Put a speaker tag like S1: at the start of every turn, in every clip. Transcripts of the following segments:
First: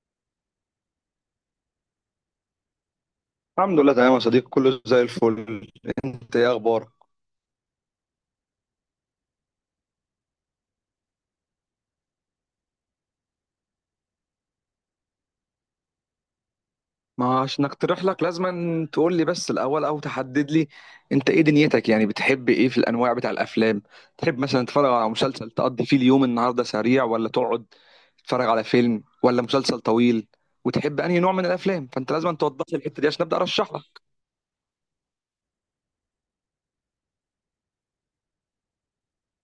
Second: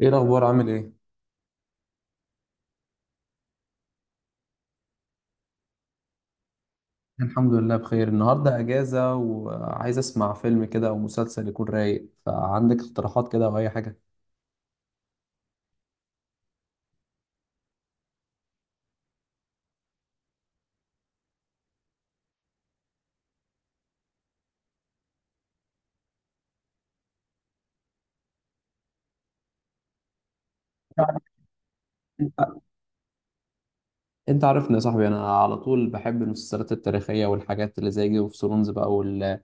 S1: ايه الاخبار؟ عامل ايه؟
S2: الحمد لله تمام يا صديقي، كله زي الفل. انت ايه اخبارك؟
S1: الحمد لله بخير. النهارده اجازه، وعايز اسمع فيلم كده او مسلسل يكون رايق. فعندك اقتراحات كده او اي حاجه؟
S2: ما عشان اقترح لك لازم تقول لي بس الاول او تحدد لي. انت ايه دنيتك؟ يعني بتحب ايه في الانواع بتاع الافلام؟ تحب مثلا تتفرج على مسلسل تقضي فيه اليوم النهارده سريع ولا تقعد تتفرج على فيلم ولا مسلسل طويل؟ وتحب
S1: يعني
S2: انهي نوع من الافلام؟ فانت لازم
S1: انت
S2: توضح لي الحته دي عشان ابدا ارشح لك.
S1: انت عارفني يا صاحبي، انا على طول بحب المسلسلات التاريخيه والحاجات اللي زي جيم اوف ثرونز بقى،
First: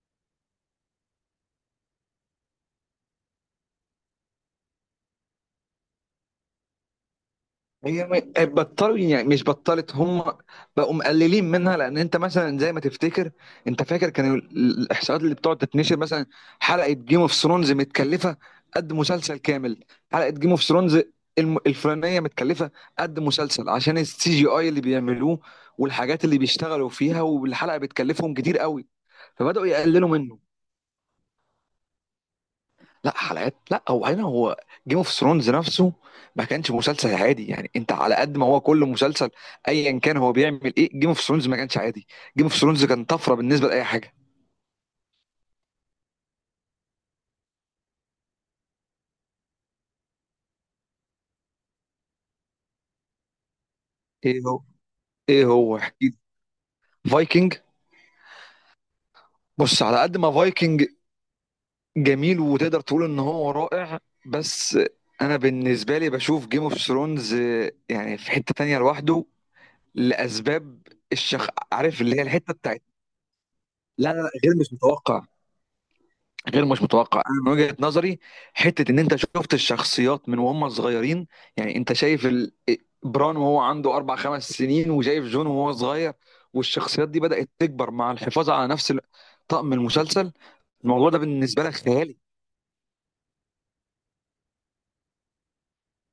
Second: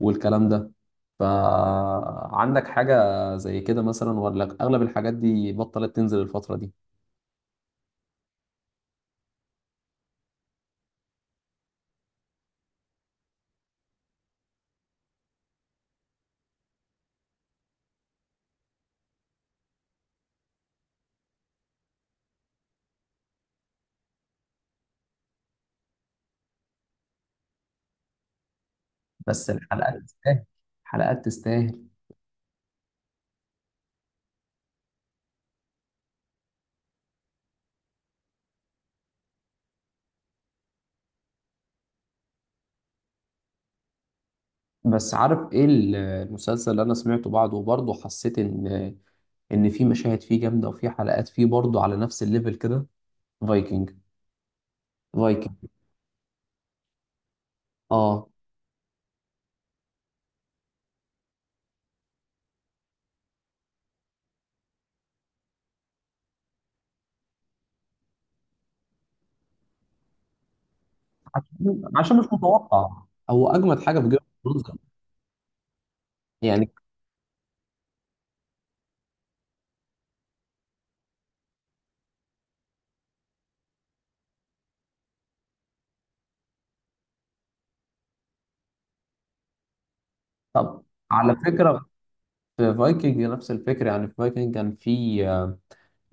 S1: والكلام ده. فعندك حاجه زي كده مثلا، ولا اغلب الحاجات دي بطلت تنزل الفتره دي؟
S2: هي م- آه، بطلوا يعني، مش بطلت هم، بقوا مقللين منها. لان انت مثلا زي ما تفتكر، انت فاكر الاحصاءات اللي بتقعد تتنشر مثلا، حلقه جيم اوف ثرونز متكلفه قد مسلسل كامل. حلقه جيم اوف ثرونز الفلانيه متكلفه قد مسلسل عشان السي جي اي اللي بيعملوه والحاجات اللي بيشتغلوا فيها، والحلقه بتكلفهم كتير قوي،
S1: بس
S2: فبداوا
S1: الحلقات
S2: يقللوا
S1: تستاهل.
S2: منه.
S1: الحلقات تستاهل.
S2: لا حلقات لا، هو جيم اوف ثرونز نفسه ما كانش مسلسل عادي. يعني انت على قد ما هو كل مسلسل ايا كان هو بيعمل ايه، جيم اوف ثرونز ما كانش عادي. جيم اوف ثرونز كان طفره بالنسبه لاي حاجه.
S1: بس عارف ايه المسلسل اللي انا سمعته بعده وبرضه حسيت ان في مشاهد فيه جامده وفي حلقات فيه برضه على نفس الليفل كده؟ فايكنج.
S2: ايه هو؟ ايه
S1: فايكنج.
S2: هو احكي؟ فايكنج؟
S1: اه.
S2: بص، على قد ما فايكنج جميل وتقدر تقول ان هو رائع، بس انا بالنسبه لي بشوف جيم اوف ثرونز يعني في حته تانية لوحده لاسباب. الشخ
S1: عشان
S2: عارف اللي
S1: عشان
S2: هي
S1: مش
S2: الحته بتاعت
S1: متوقع. هو اجمد حاجه في
S2: لا
S1: جيم
S2: لا لا، غير
S1: اوف
S2: مش
S1: ثرونز
S2: متوقع. غير
S1: يعني.
S2: مش متوقع، انا من وجهة نظري، حتة ان انت شفت الشخصيات من وهم صغيرين. يعني انت شايف بران وهو عنده اربع خمس سنين، وشايف جون وهو صغير، والشخصيات دي بدأت تكبر مع الحفاظ على نفس طقم المسلسل.
S1: طب
S2: الموضوع ده
S1: على
S2: بالنسبة لك
S1: فكره،
S2: خيالي.
S1: في فايكنج نفس الفكره، يعني في فايكنج كان في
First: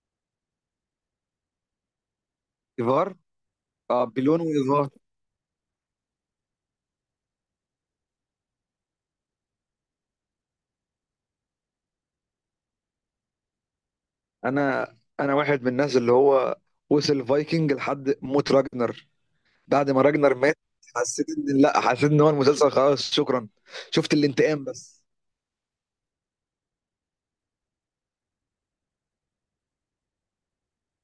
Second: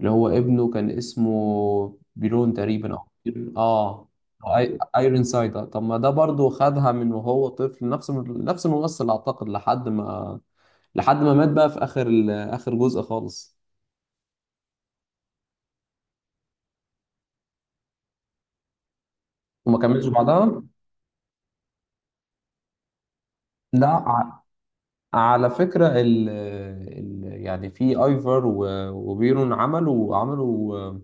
S1: اللي هو ابنه كان اسمه بيرون تقريبا او...
S2: ايفار. اه،
S1: اه.
S2: بليون وايفار.
S1: ايرون سايد. طب ما ده برضه خدها من وهو طفل، نفس الممثل اعتقد، لحد ما مات بقى في اخر اخر جزء خالص،
S2: انا انا واحد من الناس اللي هو وصل فايكنج لحد موت راجنر.
S1: وما
S2: بعد ما
S1: كملش
S2: راجنر مات،
S1: بعدها.
S2: حسيت ان لا حسيت ان هو المسلسل خلاص، شكرا.
S1: لا.
S2: شفت الانتقام بس.
S1: على فكرة ال يعني في ايفر وبيرون عملوا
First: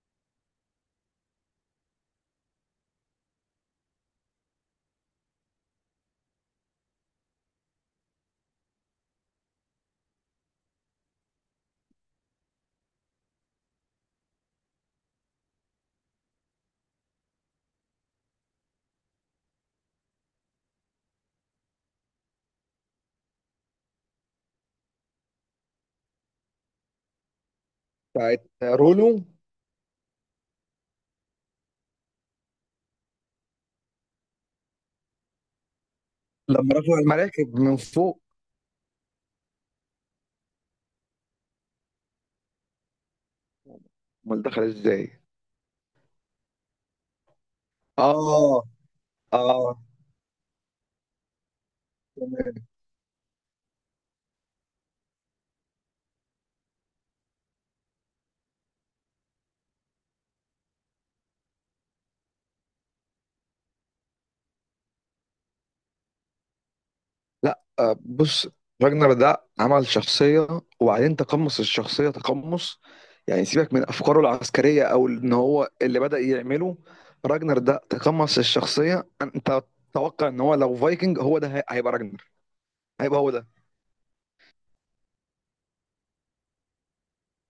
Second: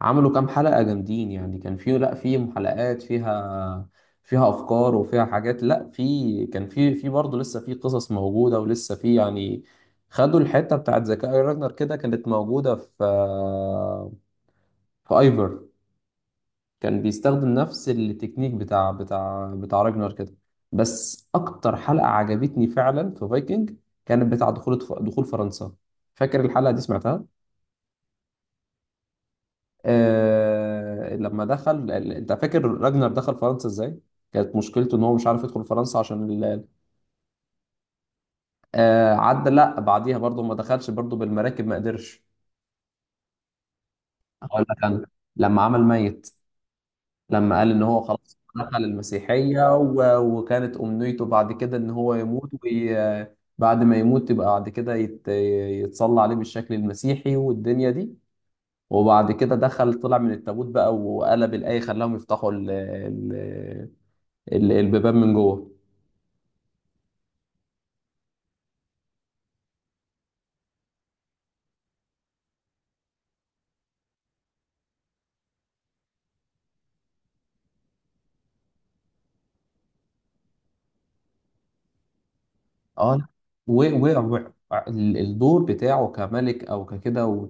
S1: عملوا كام حلقة جامدين، يعني كان في، لا، في حلقات فيها افكار وفيها حاجات. لا، في، كان في، برضه لسه في قصص موجودة ولسه في يعني، خدوا الحتة بتاعت ذكاء راجنر كده كانت موجودة في ايفر. كان بيستخدم نفس التكنيك بتاع راجنر كده. بس اكتر حلقة عجبتني فعلا في فايكنج كانت بتاع دخول فرنسا. فاكر الحلقة دي سمعتها؟
S2: بتاعت رولو؟
S1: لما دخل، انت فاكر راجنر دخل فرنسا ازاي؟ كانت مشكلته ان هو مش عارف يدخل فرنسا عشان
S2: لما رفعوا المراكب من فوق؟
S1: آه، عدى، لا بعديها برضه ما دخلش برضه بالمراكب، ما قدرش.
S2: امال
S1: اقول
S2: دخل
S1: لك
S2: ازاي؟
S1: انا، لما عمل ميت. لما قال ان هو خلاص
S2: اه،
S1: دخل المسيحية
S2: اه،
S1: وكانت أمنيته بعد كده ان هو يموت
S2: تمام.
S1: بعد ما يموت يبقى بعد كده يتصلى عليه بالشكل المسيحي والدنيا دي، وبعد كده دخل طلع من التابوت بقى، وقلب الآية، خلاهم يفتحوا البيبان من جوه.
S2: لا آه، بص، راجنر ده عمل شخصية، وبعدين تقمص الشخصية تقمص. يعني سيبك من أفكاره العسكرية أو إن هو اللي بدأ يعمله. راجنر ده تقمص الشخصية. أنت تتوقع إن هو لو فايكنج، هيبقى راجنر، هيبقى
S1: اه.
S2: هو ده.
S1: والدور بتاعه كملك او ككده،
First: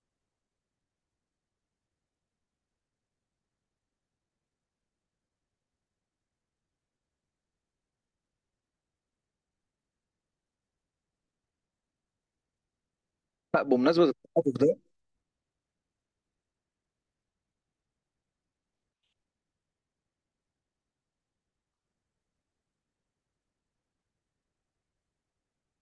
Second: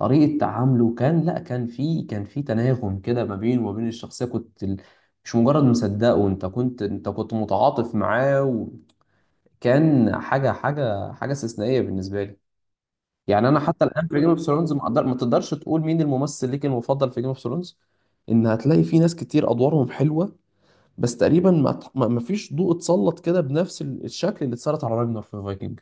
S1: وطريقه تعامله، كان، لا كان في، تناغم كده ما بينه وما بين الشخصيه. كنت مش مجرد مصدقه، انت كنت، انت كنت متعاطف معاه. وكان حاجه استثنائيه بالنسبه لي. يعني انا
S2: لا،
S1: حتى
S2: بمناسبة
S1: الان في جيم اوف
S2: التعاطف
S1: ثرونز
S2: ده،
S1: ما تقدرش تقول مين الممثل ليك المفضل في جيم اوف ثرونز. ان هتلاقي في ناس كتير ادوارهم حلوه، بس تقريبا ما فيش ضوء اتسلط كده بنفس الشكل اللي اتسلط على راجنر في فايكنج.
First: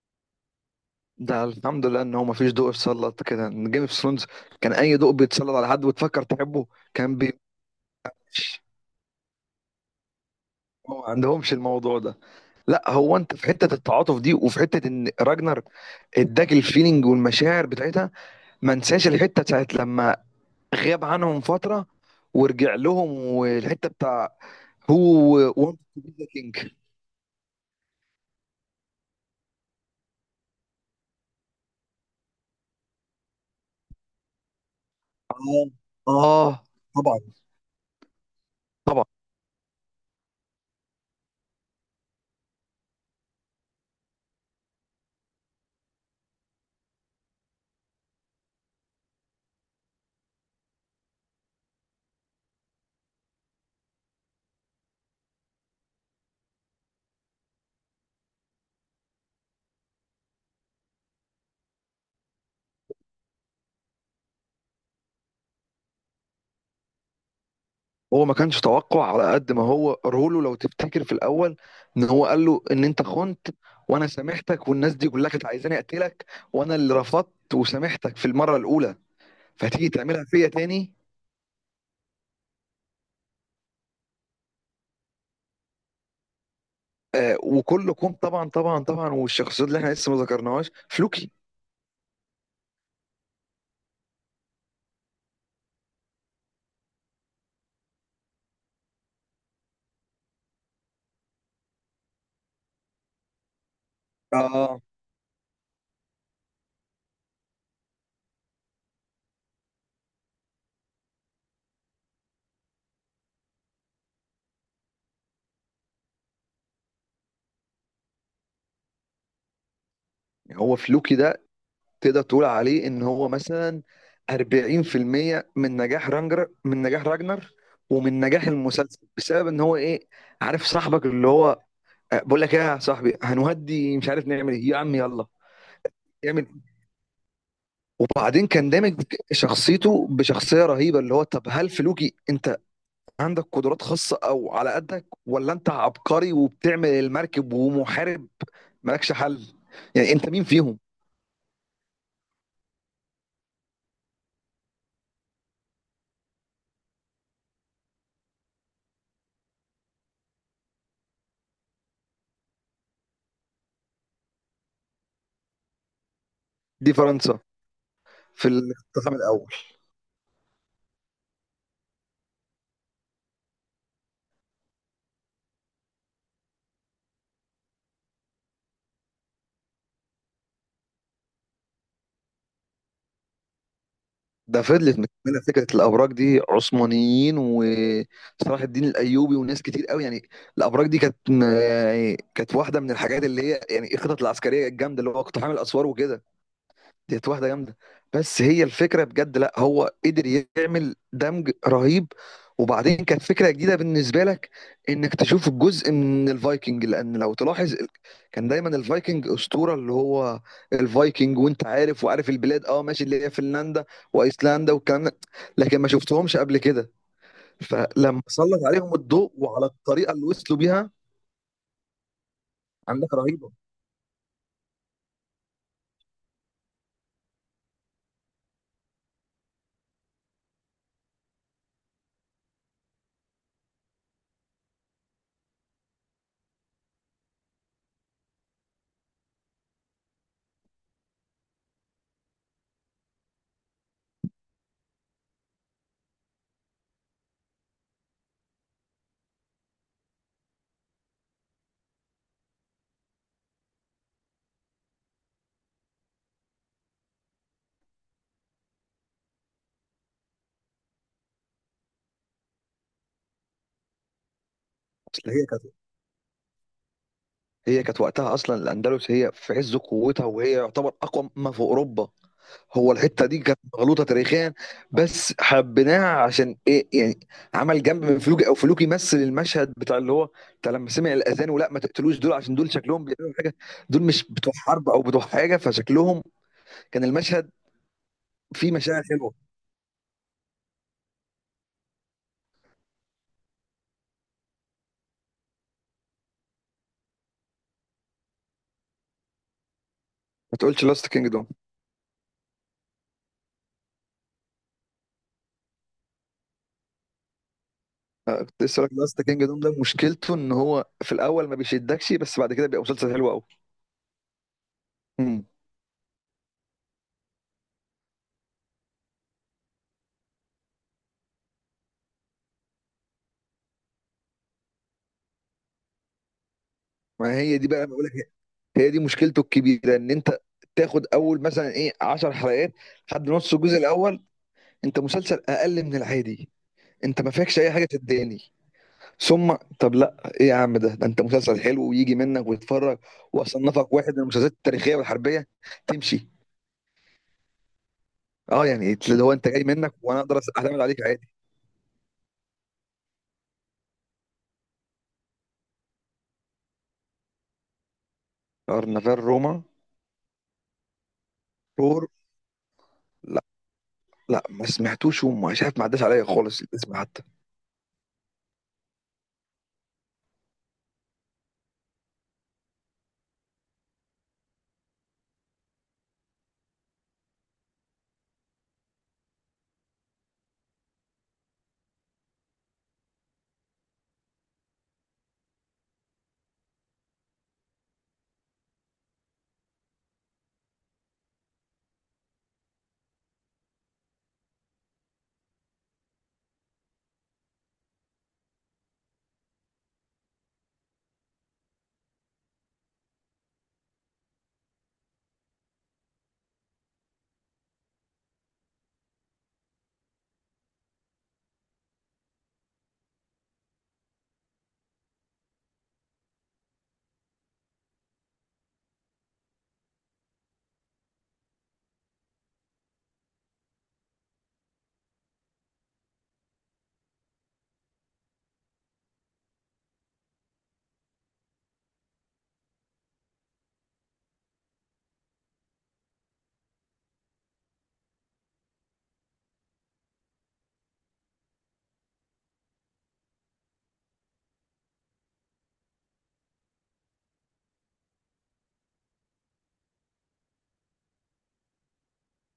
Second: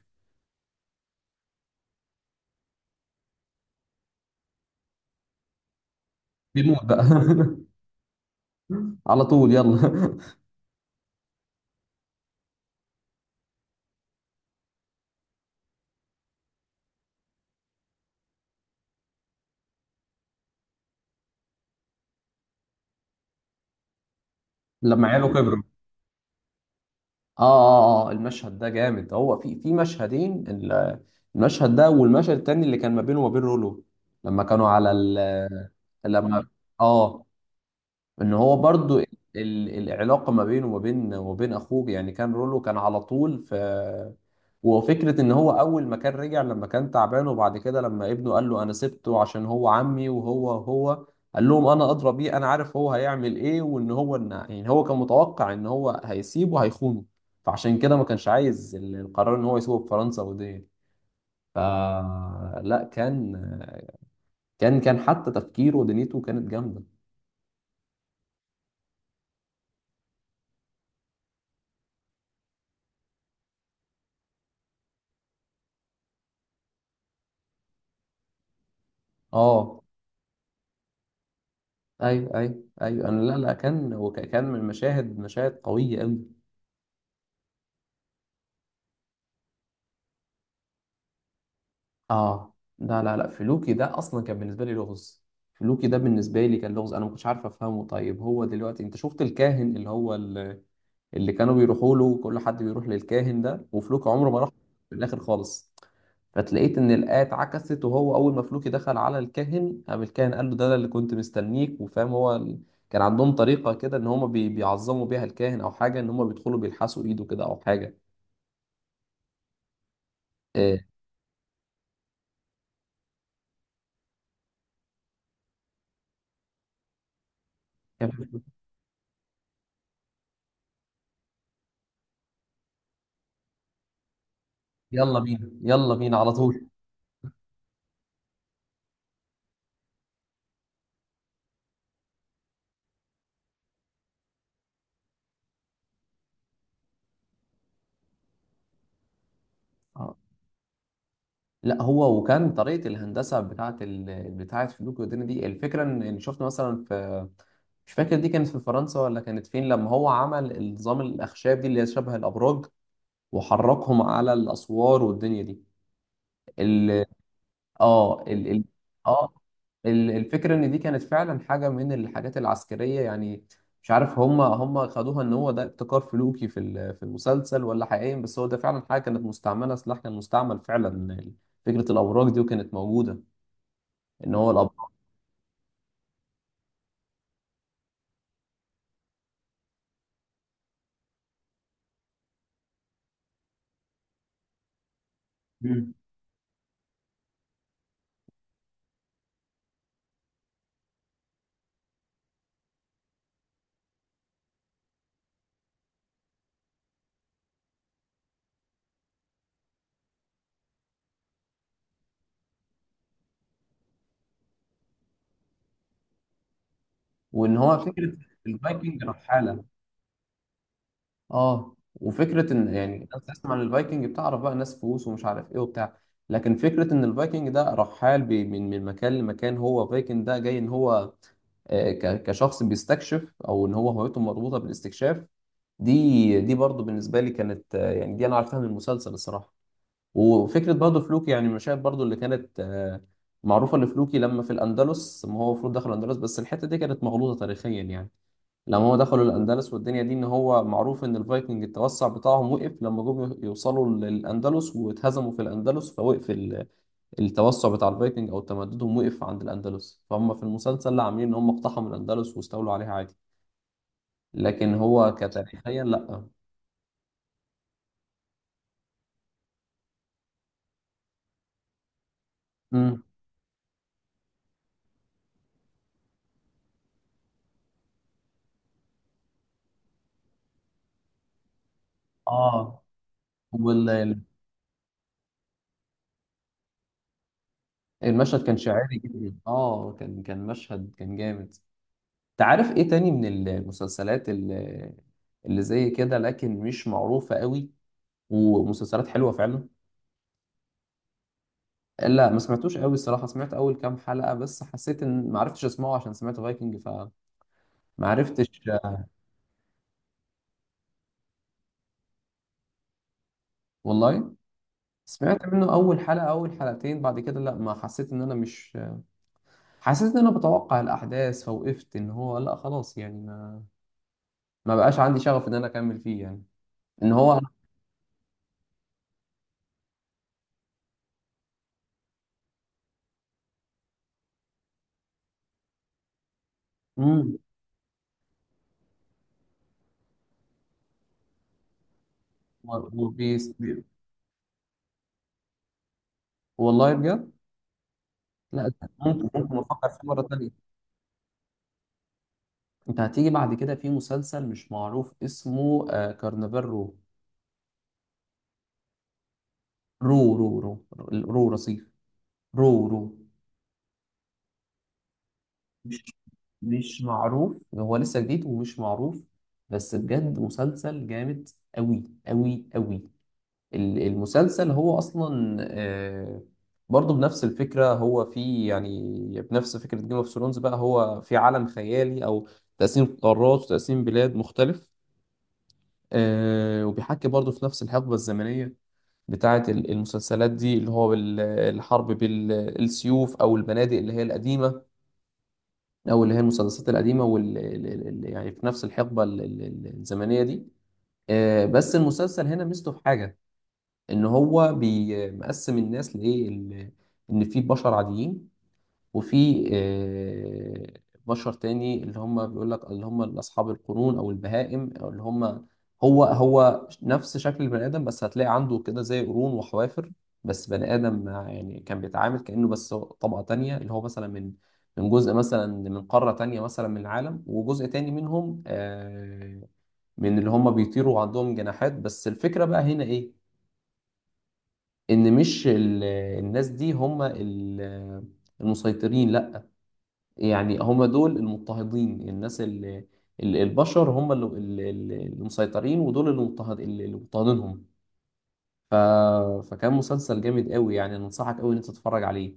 S2: ده الحمد لله إن هو مفيش ضوء اتسلط كده. إن جيم اوف ثرونز كان أي ضوء بيتسلط على حد وتفكر تحبه،
S1: بيموت بقى.
S2: كان بيمشي.
S1: على طول يلا.
S2: هو ما عندهمش الموضوع ده. لا، هو انت في حته التعاطف دي، وفي حته ان راجنر اداك الفيلينج والمشاعر بتاعتها. ما انساش الحته بتاعت لما غاب عنهم فتره ورجع لهم، والحته بتاع
S1: لما عياله
S2: هو
S1: كبروا.
S2: وانت تو بي ذا كينج.
S1: اه اه اه، المشهد ده جامد. هو في مشهدين، المشهد ده والمشهد التاني اللي كان ما بينه وما بين رولو، لما كانوا على ال...
S2: اه،
S1: لما،
S2: اه، طبعا،
S1: اه. ان هو برضو
S2: طبعا.
S1: العلاقه ما بينه وما بين، وبين اخوه، يعني كان رولو كان على طول في. وفكره ان هو اول ما كان رجع، لما كان تعبان، وبعد كده لما ابنه قال له انا سبته عشان هو عمي، وهو قال لهم انا ادرى بيه، انا عارف هو هيعمل ايه، وان هو إن، يعني هو كان متوقع ان هو هيسيبه هيخونه، فعشان كده ما كانش عايز القرار ان هو يسيبه في فرنسا ودي. فلا كان، حتى تفكيره ودنيته كانت جامده.
S2: هو ما كانش توقع، على قد ما هو رولو لو تفتكر في الاول، ان هو قال له ان انت خنت وانا سامحتك، والناس دي كلها كانت عايزاني اقتلك وانا اللي رفضت وسامحتك في المره الاولى،
S1: اه،
S2: فهتيجي تعملها فيا تاني؟
S1: ايوه ايوه ايوه. انا، لا لا، كان هو كان من مشاهد قويه قوي.
S2: وكلكم، طبعا طبعا طبعا. والشخصيات اللي احنا لسه ما ذكرناهاش، فلوكي.
S1: اه، لا لا لا، فلوكي ده اصلا كان بالنسبه لي لغز. فلوكي ده بالنسبه لي كان لغز، انا ما كنتش عارف افهمه. طيب، هو دلوقتي انت شفت الكاهن اللي هو اللي كانوا بيروحوا له، كل حد بيروح للكاهن ده وفلوكي عمره ما راح.
S2: اه،
S1: في الاخر خالص فتلاقيت ان الايه اتعكست، وهو اول ما فلوكي دخل على الكاهن قام الكاهن قال له ده أنا اللي كنت مستنيك، وفاهم هو كان عندهم طريقه كده ان هم بيعظموا بيها الكاهن او حاجه، ان هم بيدخلوا بيلحسوا ايده كده او حاجه.
S2: هو
S1: إيه.
S2: فلوكي ده تقدر تقول عليه ان هو مثلا 40% من نجاح رانجر، من نجاح راجنر، ومن نجاح المسلسل، بسبب ان هو ايه؟ عارف صاحبك اللي هو، بقول لك ايه يا صاحبي، هنهدي مش عارف نعمل ايه يا عم،
S1: يلا
S2: يلا
S1: بينا، يلا بينا، على
S2: اعمل.
S1: طول.
S2: وبعدين كان دامج شخصيته بشخصيه رهيبه، اللي هو طب هل فلوكي انت عندك قدرات خاصة أو على قدك، ولا أنت عبقري وبتعمل المركب ومحارب مالكش حل؟ يعني
S1: آه.
S2: أنت مين فيهم؟
S1: لا، هو وكان طريقه الهندسه بتاعه بتاعه فلوك والدنيا دي، الفكره ان، إن شفت مثلا في، مش فاكر دي كانت في فرنسا ولا كانت فين، لما هو عمل النظام، الاخشاب دي اللي هي شبه الابراج، وحركهم على الاسوار والدنيا دي.
S2: دي
S1: ال-
S2: فرنسا،
S1: اه
S2: في
S1: ال ال
S2: الاقتحام
S1: اه
S2: الأول.
S1: الفكرة ان دي كانت فعلا حاجة من الحاجات العسكرية، يعني مش عارف هم خدوها ان هو ده ابتكار فلوكي في في المسلسل، ولا حقيقيا، بس هو ده فعلا حاجة كانت مستعملة، سلاح كان مستعمل فعلا، فكرة الأبراج دي وكانت موجودة، ان هو
S2: ده
S1: الأبراج.
S2: فضلت مكملة فكرة الأبراج دي، عثمانيين وصلاح الدين الأيوبي وناس كتير قوي، يعني الأبراج دي كانت، يعني كانت واحدة من الحاجات اللي هي يعني الخطط العسكرية الجامدة اللي هو اقتحام الأسوار
S1: مم.
S2: وكده. ديت واحدة جامدة. بس هي الفكرة بجد لا، هو قدر يعمل دمج رهيب. وبعدين كانت فكرة جديدة بالنسبة لك انك تشوف الجزء من الفايكنج. لان لو تلاحظ كان دايما الفايكنج اسطورة اللي هو الفايكنج، وانت عارف وعارف البلاد، اه ماشي، اللي هي فنلندا وايسلندا والكلام ده، لكن ما شفتهمش قبل كده.
S1: وان هو فكرة
S2: فلما سلط عليهم
S1: الفايكنج
S2: الضوء
S1: رحالة.
S2: وعلى الطريقة اللي وصلوا بيها،
S1: اه، وفكره ان، يعني
S2: عندك
S1: الناس تسمع
S2: رهيبة.
S1: أوكي، عن الفايكنج، بتعرف بقى ناس فلوس ومش عارف ايه وبتاع، لكن فكره ان الفايكنج ده رحال، من مكان لمكان، هو فايكنج ده جاي ان هو، كشخص بيستكشف، او ان هو هويته مربوطه بالاستكشاف. دي برضو بالنسبه لي كانت، يعني دي انا عرفتها من المسلسل الصراحه. وفكره برضو فلوكي، يعني المشاهد برضو اللي كانت معروفه لفلوكي، لما في الاندلس، ما هو المفروض دخل الاندلس، بس الحته دي كانت مغلوطه تاريخيا يعني. لما هم دخلوا الأندلس والدنيا دي، إن هو معروف إن الفايكنج التوسع بتاعهم وقف لما جم يوصلوا للأندلس واتهزموا في الأندلس، فوقف التوسع بتاع الفايكنج أو تمددهم وقف عند الأندلس، فهم في المسلسل لا عاملين إن هم اقتحموا الأندلس واستولوا عليها عادي، لكن هو
S2: أصل هي كانت،
S1: كتاريخيا لا.
S2: هي كانت وقتها اصلا الاندلس هي في عز قوتها، وهي يعتبر اقوى ما في اوروبا. هو
S1: امم
S2: الحته دي كانت مغلوطه تاريخيا، بس حبيناها عشان ايه يعني. عمل جنب من فلوكي، او فلوكي يمثل المشهد بتاع اللي هو بتاع لما سمع الاذان، ولا ما تقتلوش دول عشان دول
S1: اه.
S2: شكلهم بيعملوا حاجه، دول
S1: والمشهد
S2: مش بتوع حرب او بتوع حاجه فشكلهم. كان المشهد
S1: كان
S2: فيه
S1: شاعري
S2: مشاعر حلوه.
S1: جدا، اه، كان مشهد كان جامد. تعرف ايه تاني من المسلسلات اللي، اللي زي كده، لكن مش معروفة قوي، ومسلسلات حلوة فعلا؟
S2: ما تقولش لاست كينجدوم؟
S1: لا، ما سمعتوش قوي الصراحه، سمعت اول كام حلقه بس، حسيت ان، ما عرفتش اسمعه عشان سمعت فايكنج، فما
S2: كنت
S1: عرفتش.
S2: لسه لك. لاست كينجدوم ده مشكلته ان هو في الاول ما بيشدكش، بس بعد كده بيبقى مسلسل حلو قوي.
S1: والله
S2: مم.
S1: سمعت منه اول حلقه، اول حلقتين، بعد كده لا، ما حسيت ان انا مش، حسيت ان انا بتوقع الاحداث، فوقفت ان هو لا خلاص، يعني ما، ما بقاش عندي شغف ان انا اكمل فيه يعني، ان
S2: ما
S1: هو.
S2: هي دي بقى، بقول لك هي، هي دي مشكلته الكبيره، ان انت تاخد اول مثلا ايه 10 حلقات لحد نص الجزء الاول، انت مسلسل اقل من العادي، انت ما
S1: امم
S2: فيكش اي حاجه تداني. ثم طب لا ايه يا عم، ده انت مسلسل حلو ويجي منك ويتفرج،
S1: وبيس.
S2: واصنفك واحد من المسلسلات التاريخيه والحربيه، تمشي.
S1: والله بجد.
S2: اه،
S1: لا،
S2: يعني
S1: ممكن
S2: اللي هو انت
S1: ممكن
S2: جاي
S1: افكر
S2: منك،
S1: فيه
S2: وانا
S1: مره
S2: اقدر
S1: تانية.
S2: اعتمد عليك عادي.
S1: انت هتيجي بعد كده في مسلسل مش معروف اسمه، كارنفال رو.
S2: كارنفال روما.
S1: رو رو رو رصيف،
S2: رور.
S1: رو رو
S2: لا، لا ما سمعتوش، ومش عارف، ما عداش
S1: مش
S2: عليا خالص الاسم
S1: مش
S2: حتى.
S1: معروف، هو لسه جديد ومش معروف، بس بجد مسلسل جامد أوي أوي أوي. المسلسل هو أصلا، برضه بنفس الفكرة، هو في، يعني بنفس فكرة جيم اوف ثرونز بقى، هو في عالم خيالي، أو تقسيم قارات وتقسيم بلاد مختلف، وبيحكي برضه في نفس الحقبة الزمنية بتاعة المسلسلات دي، اللي هو الحرب بالسيوف، أو المبادئ اللي هي القديمة، او اللي هي المسلسلات القديمه واللي يعني في نفس الحقبه الزمنيه دي. بس المسلسل هنا ميزته في حاجه، ان هو بيقسم الناس لايه، ان في بشر عاديين، وفي بشر تاني اللي هم، بيقول لك اللي هم اصحاب القرون او البهائم، او اللي هم، هو نفس شكل البني ادم، بس هتلاقي عنده كده زي قرون وحوافر، بس بني ادم يعني كان بيتعامل كانه بس طبقه تانية، اللي هو مثلا من، من جزء مثلا من قاره تانية مثلا من العالم، وجزء تاني منهم من اللي هم بيطيروا وعندهم جناحات. بس الفكره بقى هنا ايه، ان مش الناس دي هم المسيطرين، لا. يعني هم دول المضطهدين، الناس اللي البشر هم اللي اللي- اللي مسيطرين، ودول اللي مضطهد، اللي مضطهدينهم. ف... فكان مسلسل جامد قوي يعني، أنا انصحك قوي ان انت تتفرج عليه.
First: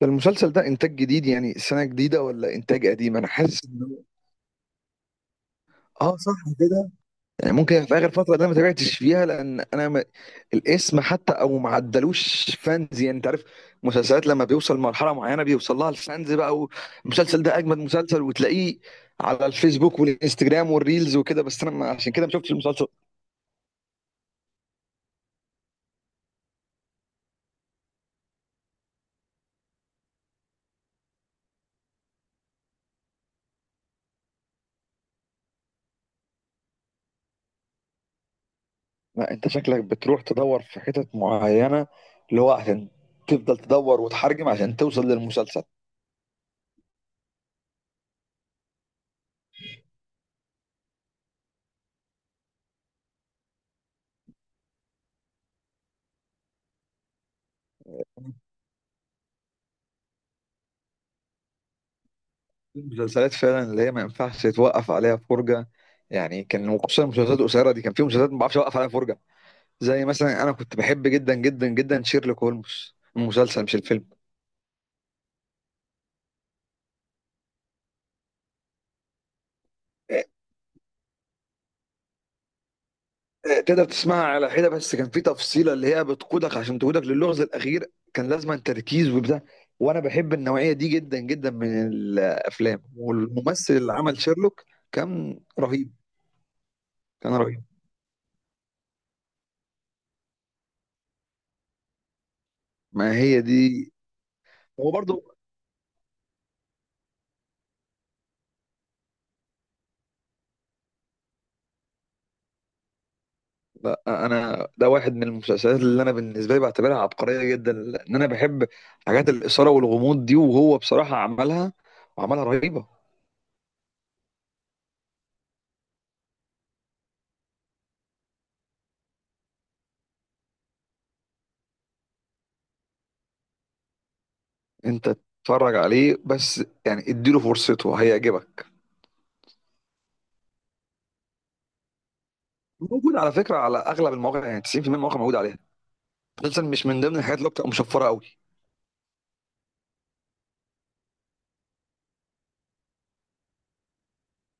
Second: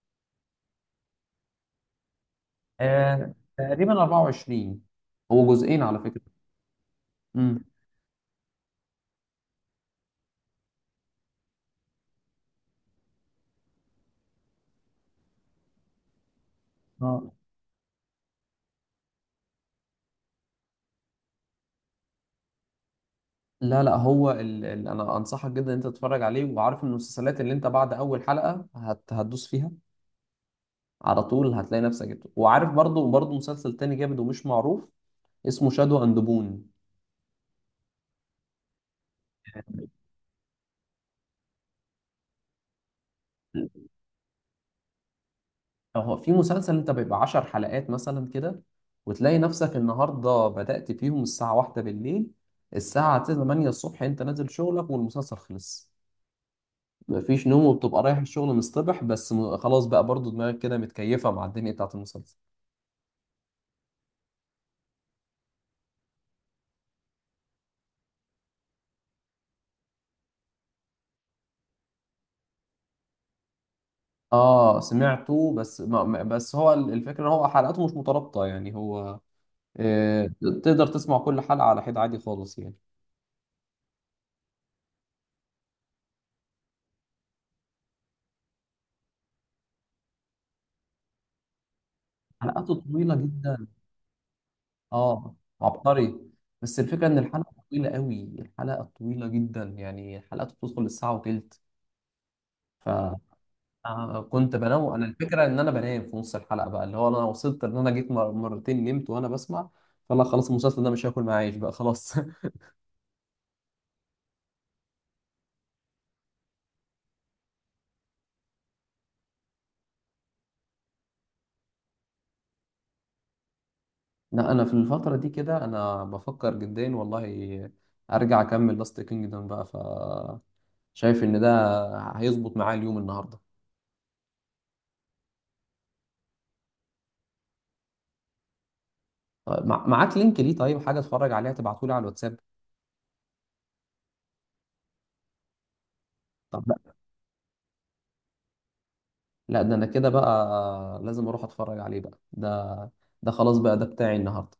S2: ده المسلسل ده انتاج جديد، يعني سنه جديده، ولا انتاج قديم؟ انا حاسس ان
S1: تقريبا
S2: هو.
S1: 24. هو جزئين على
S2: اه،
S1: فكرة.
S2: صح، كده. يعني
S1: امم
S2: ممكن في اخر فتره ده ما تابعتش فيها، لان انا ما الاسم حتى، او ما عدلوش فانز، يعني انت عارف، مسلسلات لما بيوصل مرحله معينه بيوصل لها الفانز بقى،
S1: اه.
S2: والمسلسل ده اجمد مسلسل وتلاقيه على الفيسبوك والانستجرام والريلز وكده، بس انا ما عشان كده ما شفتش المسلسل.
S1: لا، لا هو انا انصحك جدا ان انت تتفرج عليه، وعارف ان المسلسلات اللي انت بعد اول حلقة هتدوس فيها على طول، هتلاقي نفسك جبته. وعارف برضو، مسلسل تاني جامد ومش معروف، اسمه شادو اند بون.
S2: لا انت شكلك بتروح تدور في حتت معينه، اللي هو عشان تفضل تدور وتحرجم عشان توصل للمسلسل.
S1: هو في مسلسل انت بيبقى عشر حلقات مثلا كده، وتلاقي نفسك النهارده بدأت فيهم الساعة واحدة بالليل، الساعة تمانية الصبح انت نازل شغلك والمسلسل خلص، مفيش نوم، وبتبقى رايح الشغل مصطبح بس، خلاص بقى، برضو دماغك كده متكيفة مع الدنيا بتاعت المسلسل.
S2: المسلسلات فعلا اللي هي ما ينفعش تتوقف عليها فرجه، يعني كان، وخصوصا المسلسلات القصيره دي، كان في مسلسلات ما بعرفش اوقف عليها فرجه. زي مثلا انا كنت بحب جدا جدا جدا شيرلوك هولمز، المسلسل مش الفيلم.
S1: اه، سمعته، بس ما بس هو الفكرة ان هو حلقاته مش مترابطة، يعني هو،
S2: إيه.
S1: آه تقدر تسمع كل حلقة على حد عادي خالص يعني.
S2: إيه، تقدر تسمعها على حده، بس كان في تفصيله اللي هي بتقودك، عشان تقودك للغز الاخير كان لازم تركيز وبتاع، وانا بحب النوعيه دي جدا جدا من
S1: حلقاته
S2: الافلام.
S1: طويلة جدا.
S2: والممثل اللي عمل شيرلوك
S1: اه.
S2: كان رهيب.
S1: عبقري. بس الفكره ان
S2: كان
S1: الحلقه
S2: رهيب.
S1: طويله قوي، الحلقه طويله جدا، يعني الحلقه بتدخل الساعه وتلت. ف،
S2: ما هي دي.
S1: كنت بنام
S2: هو
S1: انا،
S2: برضو.
S1: الفكره ان انا بنام في نص الحلقه بقى، اللي هو انا وصلت ان انا جيت مرتين نمت وانا بسمع، فلا، خلاص المسلسل ده مش هاكل معاه عيش بقى خلاص.
S2: لا انا ده واحد من المسلسلات اللي انا بالنسبه لي بعتبرها عبقريه جدا، لان انا بحب حاجات الاثاره والغموض دي، وهو بصراحه عملها وعملها رهيبه.
S1: لا، انا في الفتره دي كده انا بفكر جدا والله ارجع اكمل لاست كينجدم بقى، ف، شايف ان ده هيظبط معايا اليوم النهارده.
S2: انت اتفرج عليه بس، يعني اديله فرصته هيعجبك.
S1: طيب، معاك لينك ليه طيب، حاجه اتفرج عليها، تبعتولي على الواتساب.
S2: موجود على فكره على اغلب المواقع، يعني 90% من المواقع موجود عليها.
S1: طب
S2: مسلسل مش من ضمن الحاجات اللي بتبقى مشفره قوي.
S1: لا، ده انا كده بقى لازم اروح اتفرج عليه بقى ده. ده خلاص بقى ده بتاعي النهارده.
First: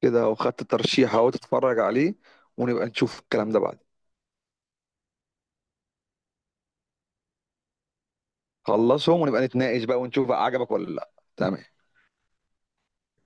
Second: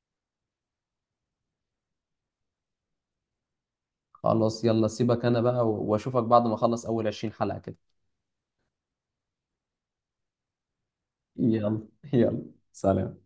S2: كده وخدت ترشيح اهو، تتفرج عليه ونبقى نشوف الكلام ده بعد.
S1: خلاص يلا، سيبك انا بقى، واشوفك بعد ما اخلص اول 20 حلقة كده.
S2: خلصهم ونبقى نتناقش بقى، ونشوف بقى عجبك ولا لا. تمام.
S1: يلا. يلا. سلام.